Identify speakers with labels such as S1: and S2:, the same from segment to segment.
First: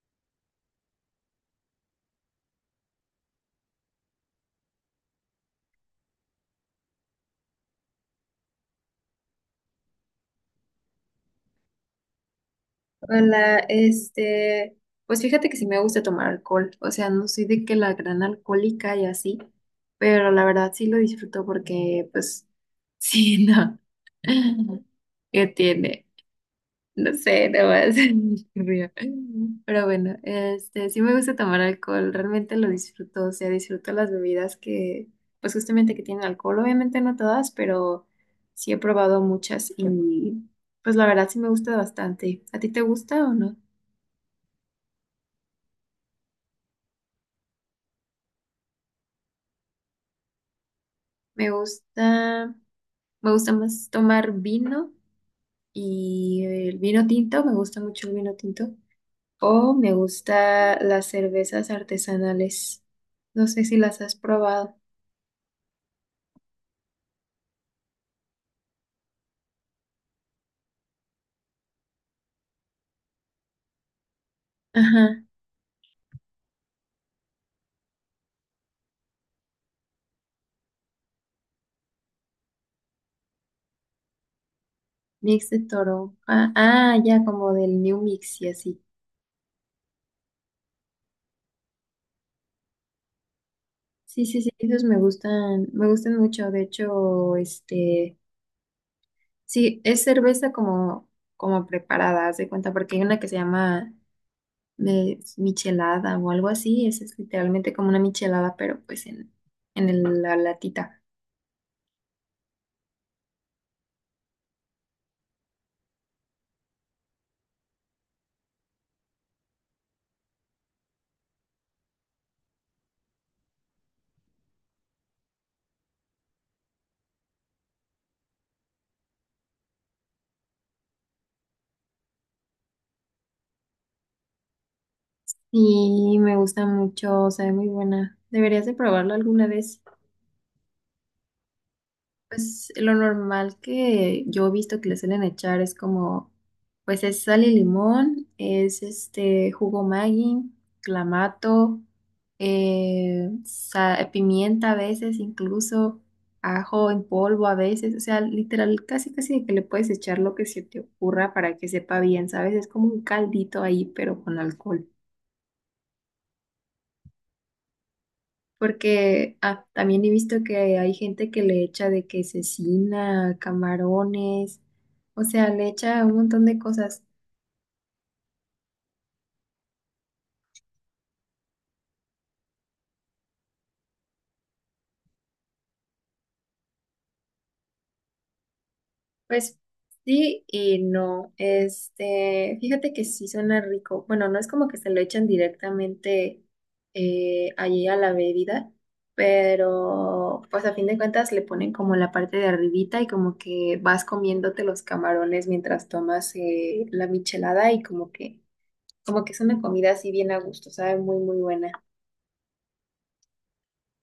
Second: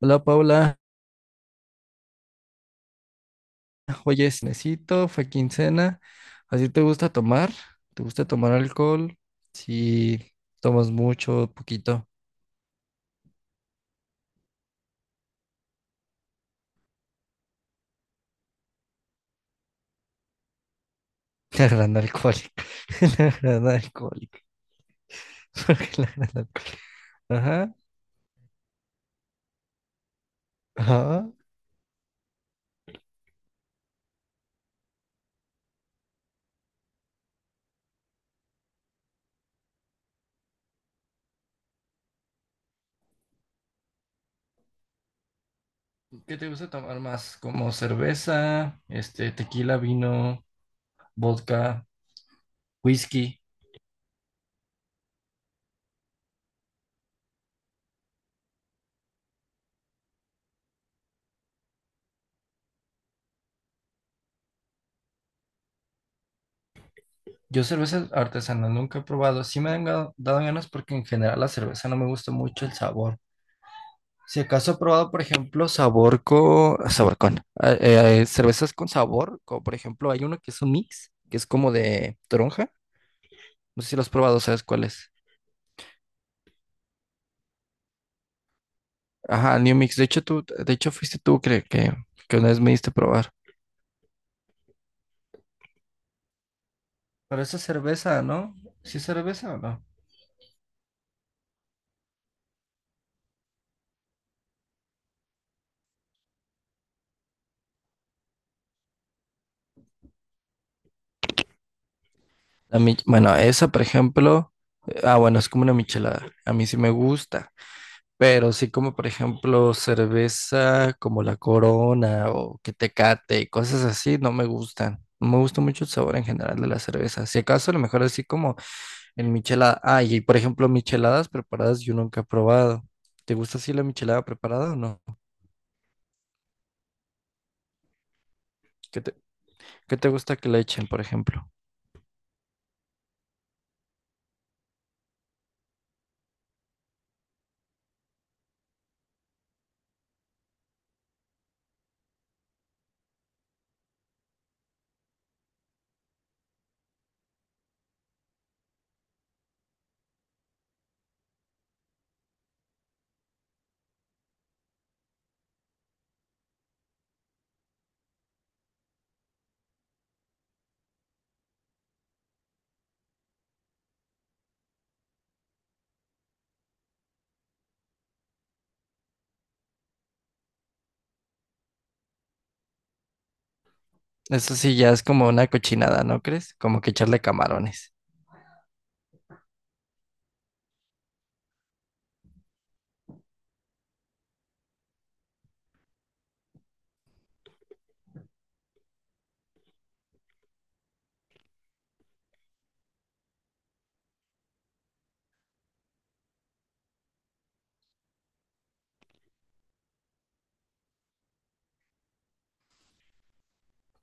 S1: Hola Paula, oye, necesito, fue quincena, ¿así te gusta tomar? ¿Te gusta tomar alcohol? Si tomas mucho, poquito,
S2: Hola, pues fíjate que sí me gusta tomar alcohol. O sea, no soy de que la gran alcohólica y así, pero la verdad sí lo disfruto
S1: la gran
S2: porque, pues,
S1: alcohólica, la
S2: sí,
S1: gran
S2: no,
S1: alcohólica,
S2: ¿qué
S1: porque
S2: tiene?
S1: la gran alcohólica.
S2: No sé, no
S1: Ajá,
S2: más, río. Pero bueno, sí me
S1: ajá.
S2: gusta tomar alcohol, realmente lo disfruto. O sea, disfruto pues justamente que tienen alcohol, obviamente no todas, pero sí he probado muchas, y pues la verdad sí me gusta bastante. ¿A ti te gusta o no?
S1: ¿Qué te gusta tomar más? Como cerveza, este, tequila, vino,
S2: Me
S1: vodka,
S2: gusta, me
S1: whisky.
S2: gusta más tomar vino, y el vino tinto, me gusta mucho el vino tinto. O me gusta las cervezas artesanales. No sé si las has probado.
S1: Yo cerveza artesanal nunca he probado, sí me han dado ganas porque en general la cerveza no me gusta mucho el sabor. Si acaso he probado, por
S2: Ajá,
S1: ejemplo, cervezas con sabor, como por ejemplo, hay uno que es un mix, que es como de toronja. No sé si lo has probado, ¿sabes cuál es?
S2: mix de toro. Ah, ah, ya como del New Mix y así.
S1: Ajá, New Mix. De hecho, fuiste tú que una vez me diste a probar.
S2: Sí, sí, sí, esos me gustan mucho. De hecho,
S1: Pero esa es cerveza, ¿no? ¿Sí es cerveza o
S2: sí,
S1: no?
S2: es cerveza como, como preparada, haz de cuenta, porque hay una que se llama de michelada o algo así. Esa es literalmente como una michelada, pero pues en, la latita.
S1: Bueno, esa, por ejemplo. Ah, bueno, es como una michelada. A mí sí me gusta. Pero sí como por ejemplo cerveza como la Corona o que Tecate y cosas así no me gustan. No me gusta mucho el sabor en general de la cerveza. Si acaso a lo mejor así como en michelada. Ah, y por ejemplo micheladas preparadas yo nunca he probado. ¿Te gusta así la michelada preparada o no?
S2: Y me gusta mucho, sabe muy buena. Deberías de
S1: ¿Qué
S2: probarlo
S1: te-
S2: alguna vez.
S1: ¿Qué te gusta que le echen, por ejemplo?
S2: Pues lo normal que yo he visto que le suelen echar es como, pues es sal y limón, es este jugo Maggi, clamato, pimienta a veces incluso, ajo en polvo a veces. O sea, literal, casi casi que le puedes echar lo que se te ocurra para que sepa bien, ¿sabes? Es como un caldito ahí, pero con alcohol. Porque ah, también he visto que hay gente que le echa de que cecina, camarones. O sea, le echa un montón de cosas.
S1: Eso sí ya es como una cochinada, ¿no crees? Como que echarle camarones.
S2: Pues sí y no. Fíjate que sí suena rico. Bueno, no es como que se lo echan directamente allí a la bebida, pero pues a fin de cuentas le ponen como la parte de arribita y como que vas comiéndote los camarones mientras tomas la michelada, y como que es una comida así bien a gusto, sabe muy, muy buena.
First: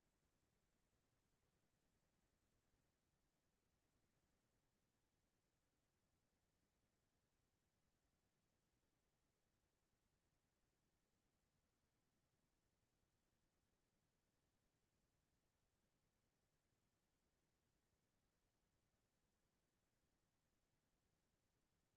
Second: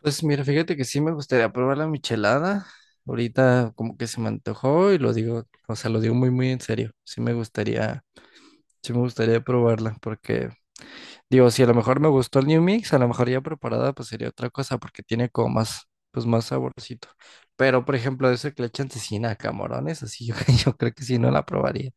S1: Pues mira, fíjate que sí me gustaría probar la michelada. Ahorita como que se me antojó y lo digo, o sea, lo digo muy, muy en serio. Sí me gustaría probarla porque digo, si a lo mejor me gustó el New Mix, a lo mejor ya preparada, pues sería otra cosa, porque tiene como más, pues más saborcito. Pero, por ejemplo, eso que le echan cecina a camarones, así yo, yo creo que sí no la probaría.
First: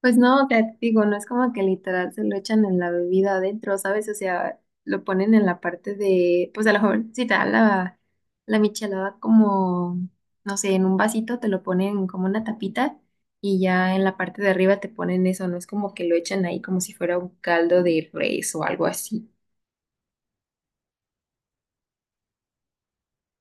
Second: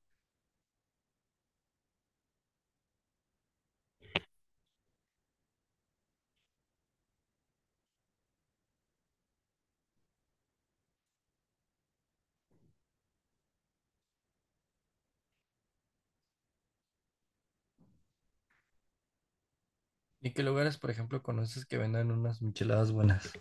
S2: Pues no, te digo, no es como que literal se lo echan en la bebida adentro, ¿sabes? O sea, lo ponen en la parte de, pues a lo mejor si te da la michelada como, no sé, en un vasito te lo ponen como una tapita, y ya en la parte de arriba te ponen eso, no es como que lo echan ahí como si fuera un caldo de res o algo así.
S1: ¿Y qué lugares, por ejemplo, conoces que vendan unas micheladas buenas?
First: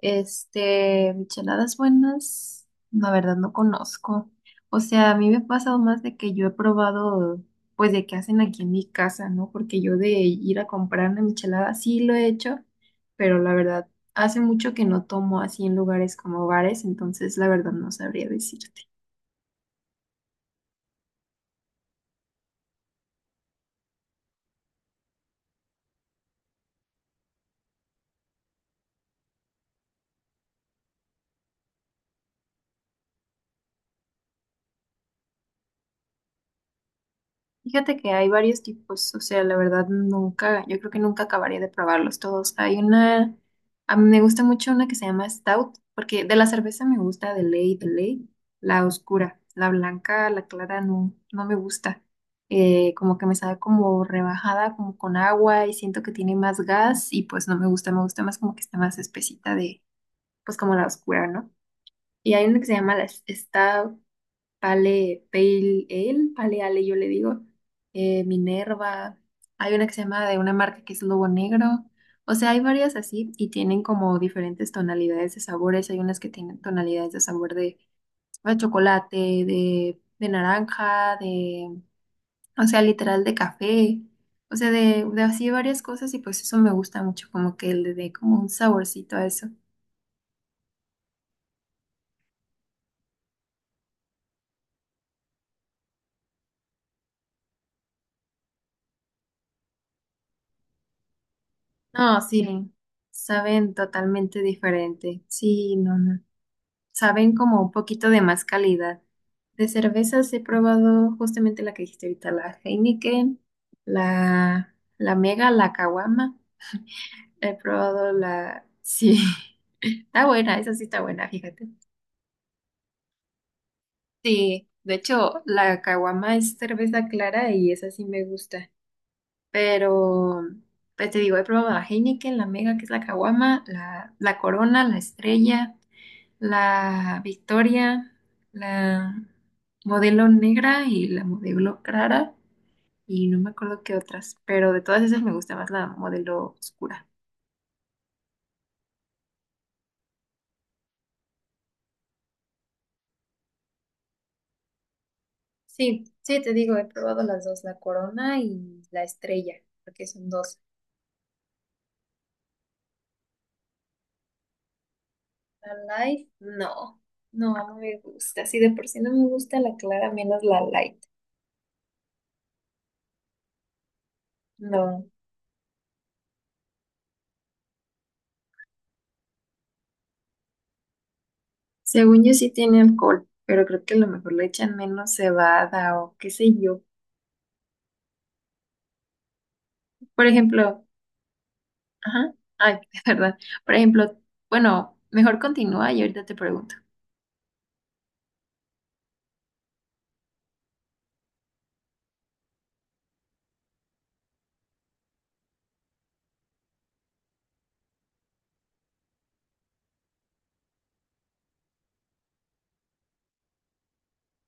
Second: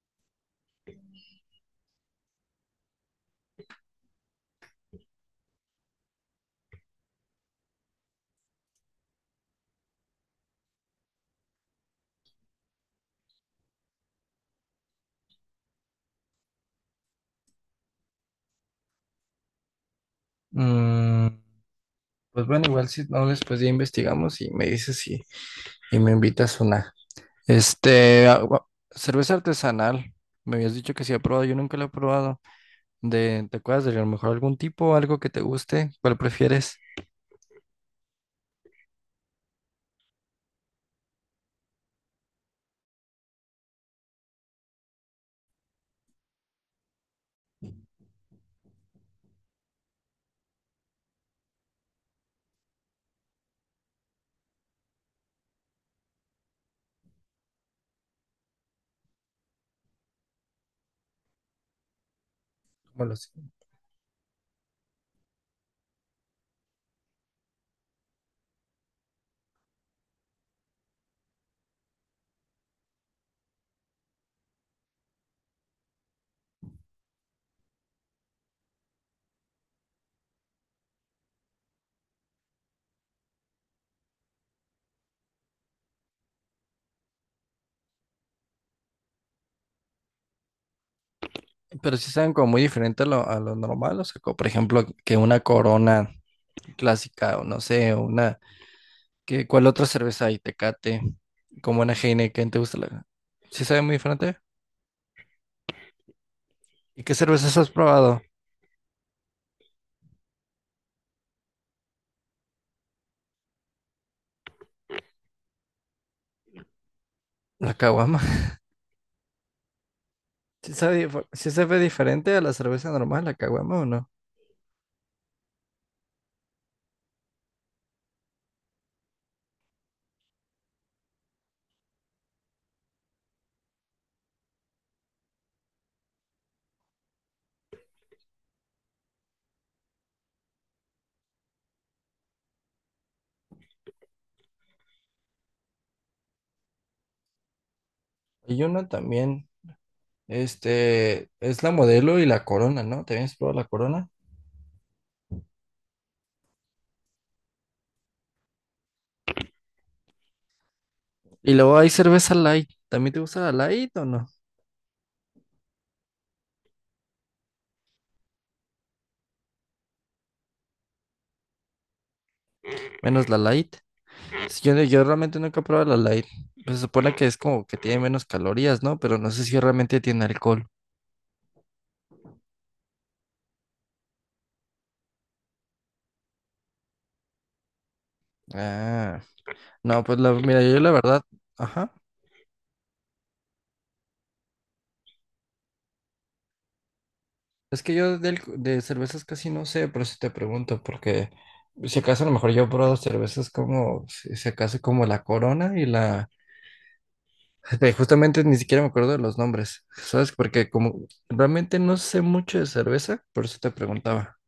S2: Micheladas buenas, la verdad no conozco. O sea, a mí me ha pasado más de que yo he probado, pues de que hacen aquí en mi casa, ¿no? Porque yo de ir a comprar una michelada sí lo he hecho, pero la verdad hace mucho que no tomo así en lugares como bares, entonces la verdad no sabría decirte.
S1: Mm, pues bueno, igual si no, después ya investigamos y me dices si y me invitas una. Este, cerveza artesanal. Me habías dicho que sí he probado, yo nunca la he probado. ¿Te acuerdas de a lo mejor algún tipo, algo que te guste? ¿Cuál prefieres?
S2: Fíjate que hay varios tipos. O sea, la verdad nunca, yo creo que nunca acabaría de probarlos todos. Hay una, a mí me gusta mucho una que se llama Stout, porque de la cerveza me gusta de ley, la oscura, la blanca, la clara no, no me gusta. Como que me sabe como rebajada, como con agua, y siento que tiene más gas y pues no me gusta, me gusta más como que está más espesita de, pues como la oscura, ¿no? Y hay una que se llama la Stout Pale, Pale Ale, Pale Ale yo le digo, Minerva, hay una que se llama de una marca que es Lobo Negro. O sea, hay varias así y tienen como diferentes tonalidades de sabores, hay unas que tienen tonalidades de sabor de chocolate, de naranja, de, o sea, literal de café. O sea, de así varias cosas, y pues eso me gusta mucho, como que le dé como un saborcito a eso.
S1: Pero sí saben como muy diferente a lo, normal, o sea, como por ejemplo, que una Corona clásica, o no sé, una, qué ¿cuál otra cerveza hay? Tecate, como una
S2: No,
S1: Heineken, ¿te
S2: sí,
S1: gusta la? ¿Sí
S2: saben
S1: sabe muy diferente?
S2: totalmente diferente, sí, no, no.
S1: ¿Y qué
S2: Saben
S1: cervezas
S2: como
S1: has
S2: un poquito
S1: probado?
S2: de más calidad. De cervezas he probado justamente la que dijiste ahorita, la Heineken, la Mega, la Caguama. He
S1: La
S2: probado
S1: caguama.
S2: la... Sí, está buena, esa
S1: ¿Sí
S2: sí está
S1: sabe, dif-
S2: buena,
S1: sí
S2: fíjate.
S1: sabe diferente a la cerveza normal, la caguama o no?
S2: Sí, de hecho, la Caguama es cerveza clara y esa sí me gusta. Pero, pues te digo, he probado la Heineken, la Mega, que es la Caguama, la Corona, la Estrella, la Victoria, la modelo negra y la modelo clara, y no me acuerdo qué otras, pero de todas esas me gusta más la modelo oscura.
S1: Y una también, este, es la modelo y la Corona, ¿no? ¿También has probado la Corona?
S2: Sí, sí, te digo, he probado las dos, la corona y la estrella, porque son dos.
S1: Y luego hay cerveza light, ¿también te gusta la light o no?
S2: La light, no, no, no me gusta. Si de por sí no me gusta la clara, menos la light.
S1: Menos la light. Sí, yo, no, yo
S2: No.
S1: realmente nunca he probado la light. Pues se supone que es como que tiene menos calorías, ¿no? Pero no sé si realmente tiene alcohol.
S2: Según yo sí tiene alcohol, pero creo que a lo mejor le echan menos cebada o qué sé yo.
S1: Ah, no, pues
S2: Por
S1: mira, yo
S2: ejemplo,
S1: la verdad, ajá.
S2: ajá. Ay, es verdad. Por ejemplo, bueno, mejor continúa y ahorita te pregunto.
S1: Es que yo de cervezas casi no sé, por eso te pregunto, porque si acaso a lo mejor yo he probado cervezas como, si acaso como la Corona y la. Justamente ni siquiera me acuerdo de los nombres, ¿sabes? Porque como realmente no sé mucho de cerveza, por eso te preguntaba.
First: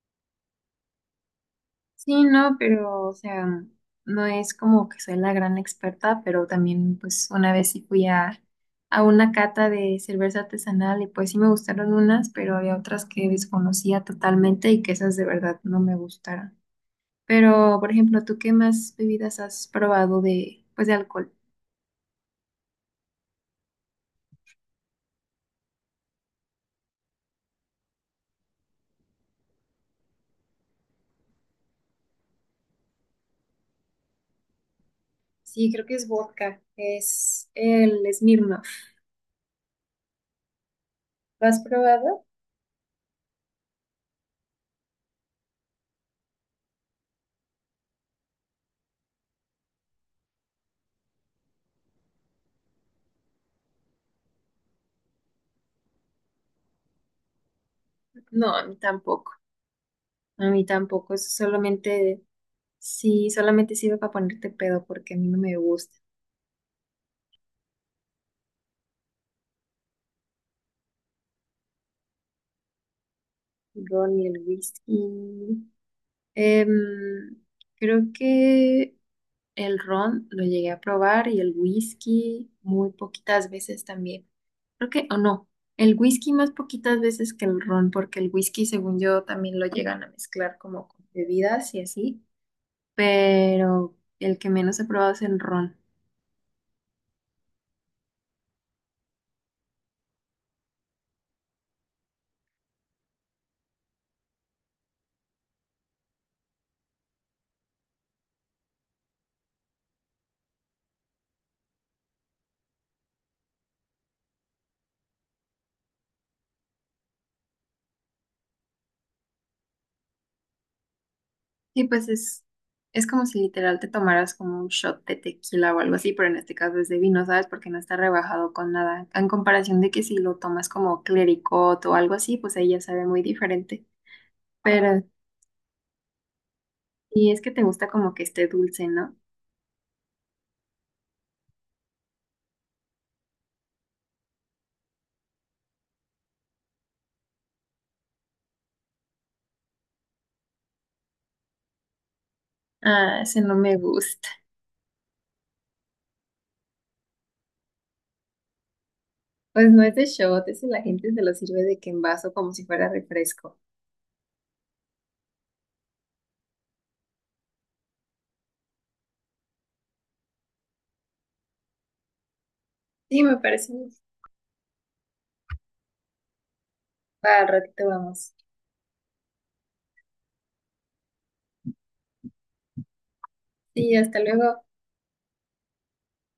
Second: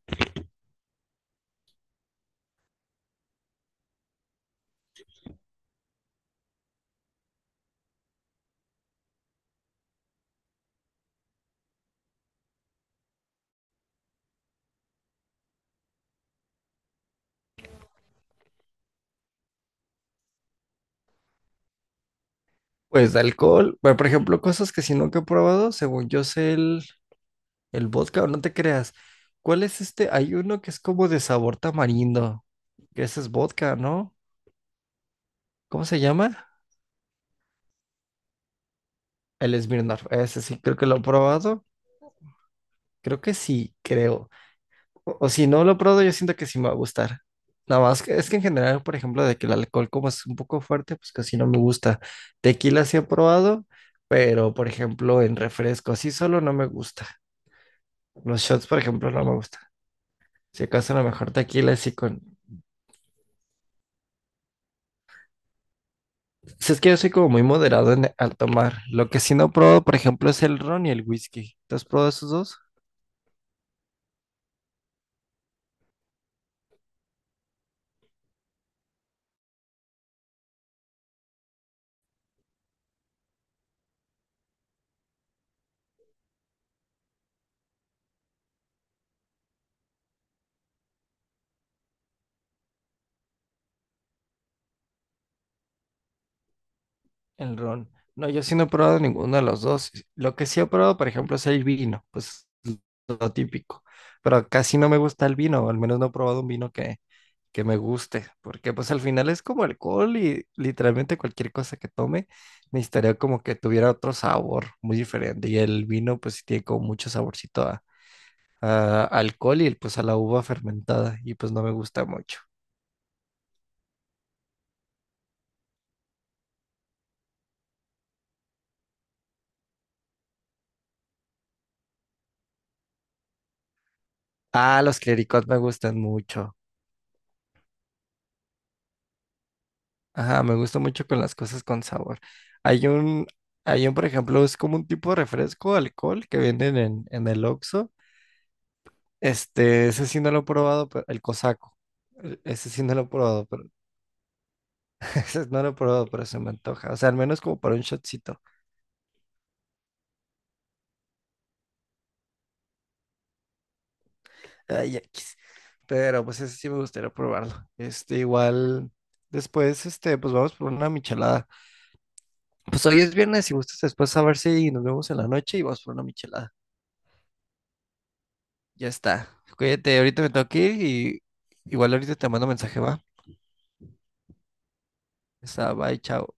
S2: Sí, no, pero, o sea, no es como que soy la gran experta, pero también, pues, una vez sí fui a una cata de cerveza artesanal y pues sí me gustaron unas, pero había otras que desconocía totalmente y que esas de verdad no me gustaron. Pero, por ejemplo, ¿tú qué más bebidas has probado de, pues, de alcohol?
S1: Pues de alcohol, bueno, por ejemplo, cosas que si nunca he probado, según yo sé el vodka, no te creas. ¿Cuál es este? Hay uno que es como de sabor tamarindo. Que ese es vodka, ¿no?
S2: Sí, creo
S1: ¿Cómo
S2: que
S1: se
S2: es
S1: llama?
S2: vodka, es el Smirnoff.
S1: El Smirnoff. Ese sí, creo que lo he
S2: ¿Lo has
S1: probado.
S2: probado?
S1: Creo que sí, creo. O si no lo he probado, yo siento que sí me va a gustar. Nada más que es que en general, por ejemplo, de que el alcohol como es un poco fuerte, pues casi no me gusta. Tequila sí he probado, pero por ejemplo en refresco, así solo no me gusta. Los
S2: No, a
S1: shots,
S2: mí
S1: por ejemplo, no
S2: tampoco.
S1: me gusta.
S2: A
S1: Si
S2: mí
S1: acaso a lo
S2: tampoco, eso
S1: mejor tequila sí
S2: solamente,
S1: con,
S2: sí, solamente sirve para ponerte pedo porque a mí no me gusta
S1: si es que yo soy como muy moderado al tomar. Lo que sí no pruebo, por ejemplo, es el ron y el whisky. ¿Tú has probado esos dos?
S2: el ron ni el whisky. Em, creo que el ron lo llegué a probar, y el whisky muy poquitas veces también. Creo que, o no, el whisky más poquitas veces que el ron, porque el whisky según yo también lo llegan a mezclar como con bebidas y así, pero el que menos he probado es el ron.
S1: El ron. No, yo sí no he probado ninguno de los dos. Lo que sí he probado, por ejemplo, es el vino, pues lo típico. Pero casi no me gusta el vino, o al menos no he probado un vino que me guste, porque pues al final es como alcohol y literalmente cualquier cosa que tome necesitaría como que tuviera otro sabor muy diferente. Y el vino pues sí tiene como mucho saborcito a alcohol y pues a la uva fermentada y pues no me
S2: Sí,
S1: gusta
S2: pues
S1: mucho.
S2: es como si literal te tomaras como un shot de tequila o algo así, pero en este caso es de vino, ¿sabes? Porque no está rebajado con nada. En comparación de que si lo tomas como clericot o algo así, pues ahí ya sabe muy diferente.
S1: Ah, los
S2: Pero
S1: clericots me gustan mucho.
S2: y es que te gusta como que esté dulce, ¿no?
S1: Ajá, me gusta mucho con las cosas con sabor. Hay un, hay un, por ejemplo, es como un tipo de refresco, alcohol que venden en, el Oxxo. Este, ese sí no lo he probado, pero el cosaco. Ese sí no lo he
S2: Ah, ese
S1: probado,
S2: no
S1: pero
S2: me gusta.
S1: ese no lo he probado, pero se me antoja. O sea, al menos como para un shotcito.
S2: Pues no es de shot, ese la gente se lo sirve de que en vaso como si fuera refresco.
S1: Ay, X. Pero pues ese sí me gustaría probarlo. Este, igual, después, este, pues vamos por una michelada. Pues hoy es
S2: Sí, me
S1: viernes y
S2: parece.
S1: gustas
S2: Muy-
S1: después a saber si nos vemos en la noche y vamos por una michelada.
S2: Va, al ratito vamos.
S1: Ya está. Cuídate, ahorita me tengo que ir y igual ahorita te mando mensaje, va.
S2: Sí, hasta luego.
S1: Ya está, bye, chao.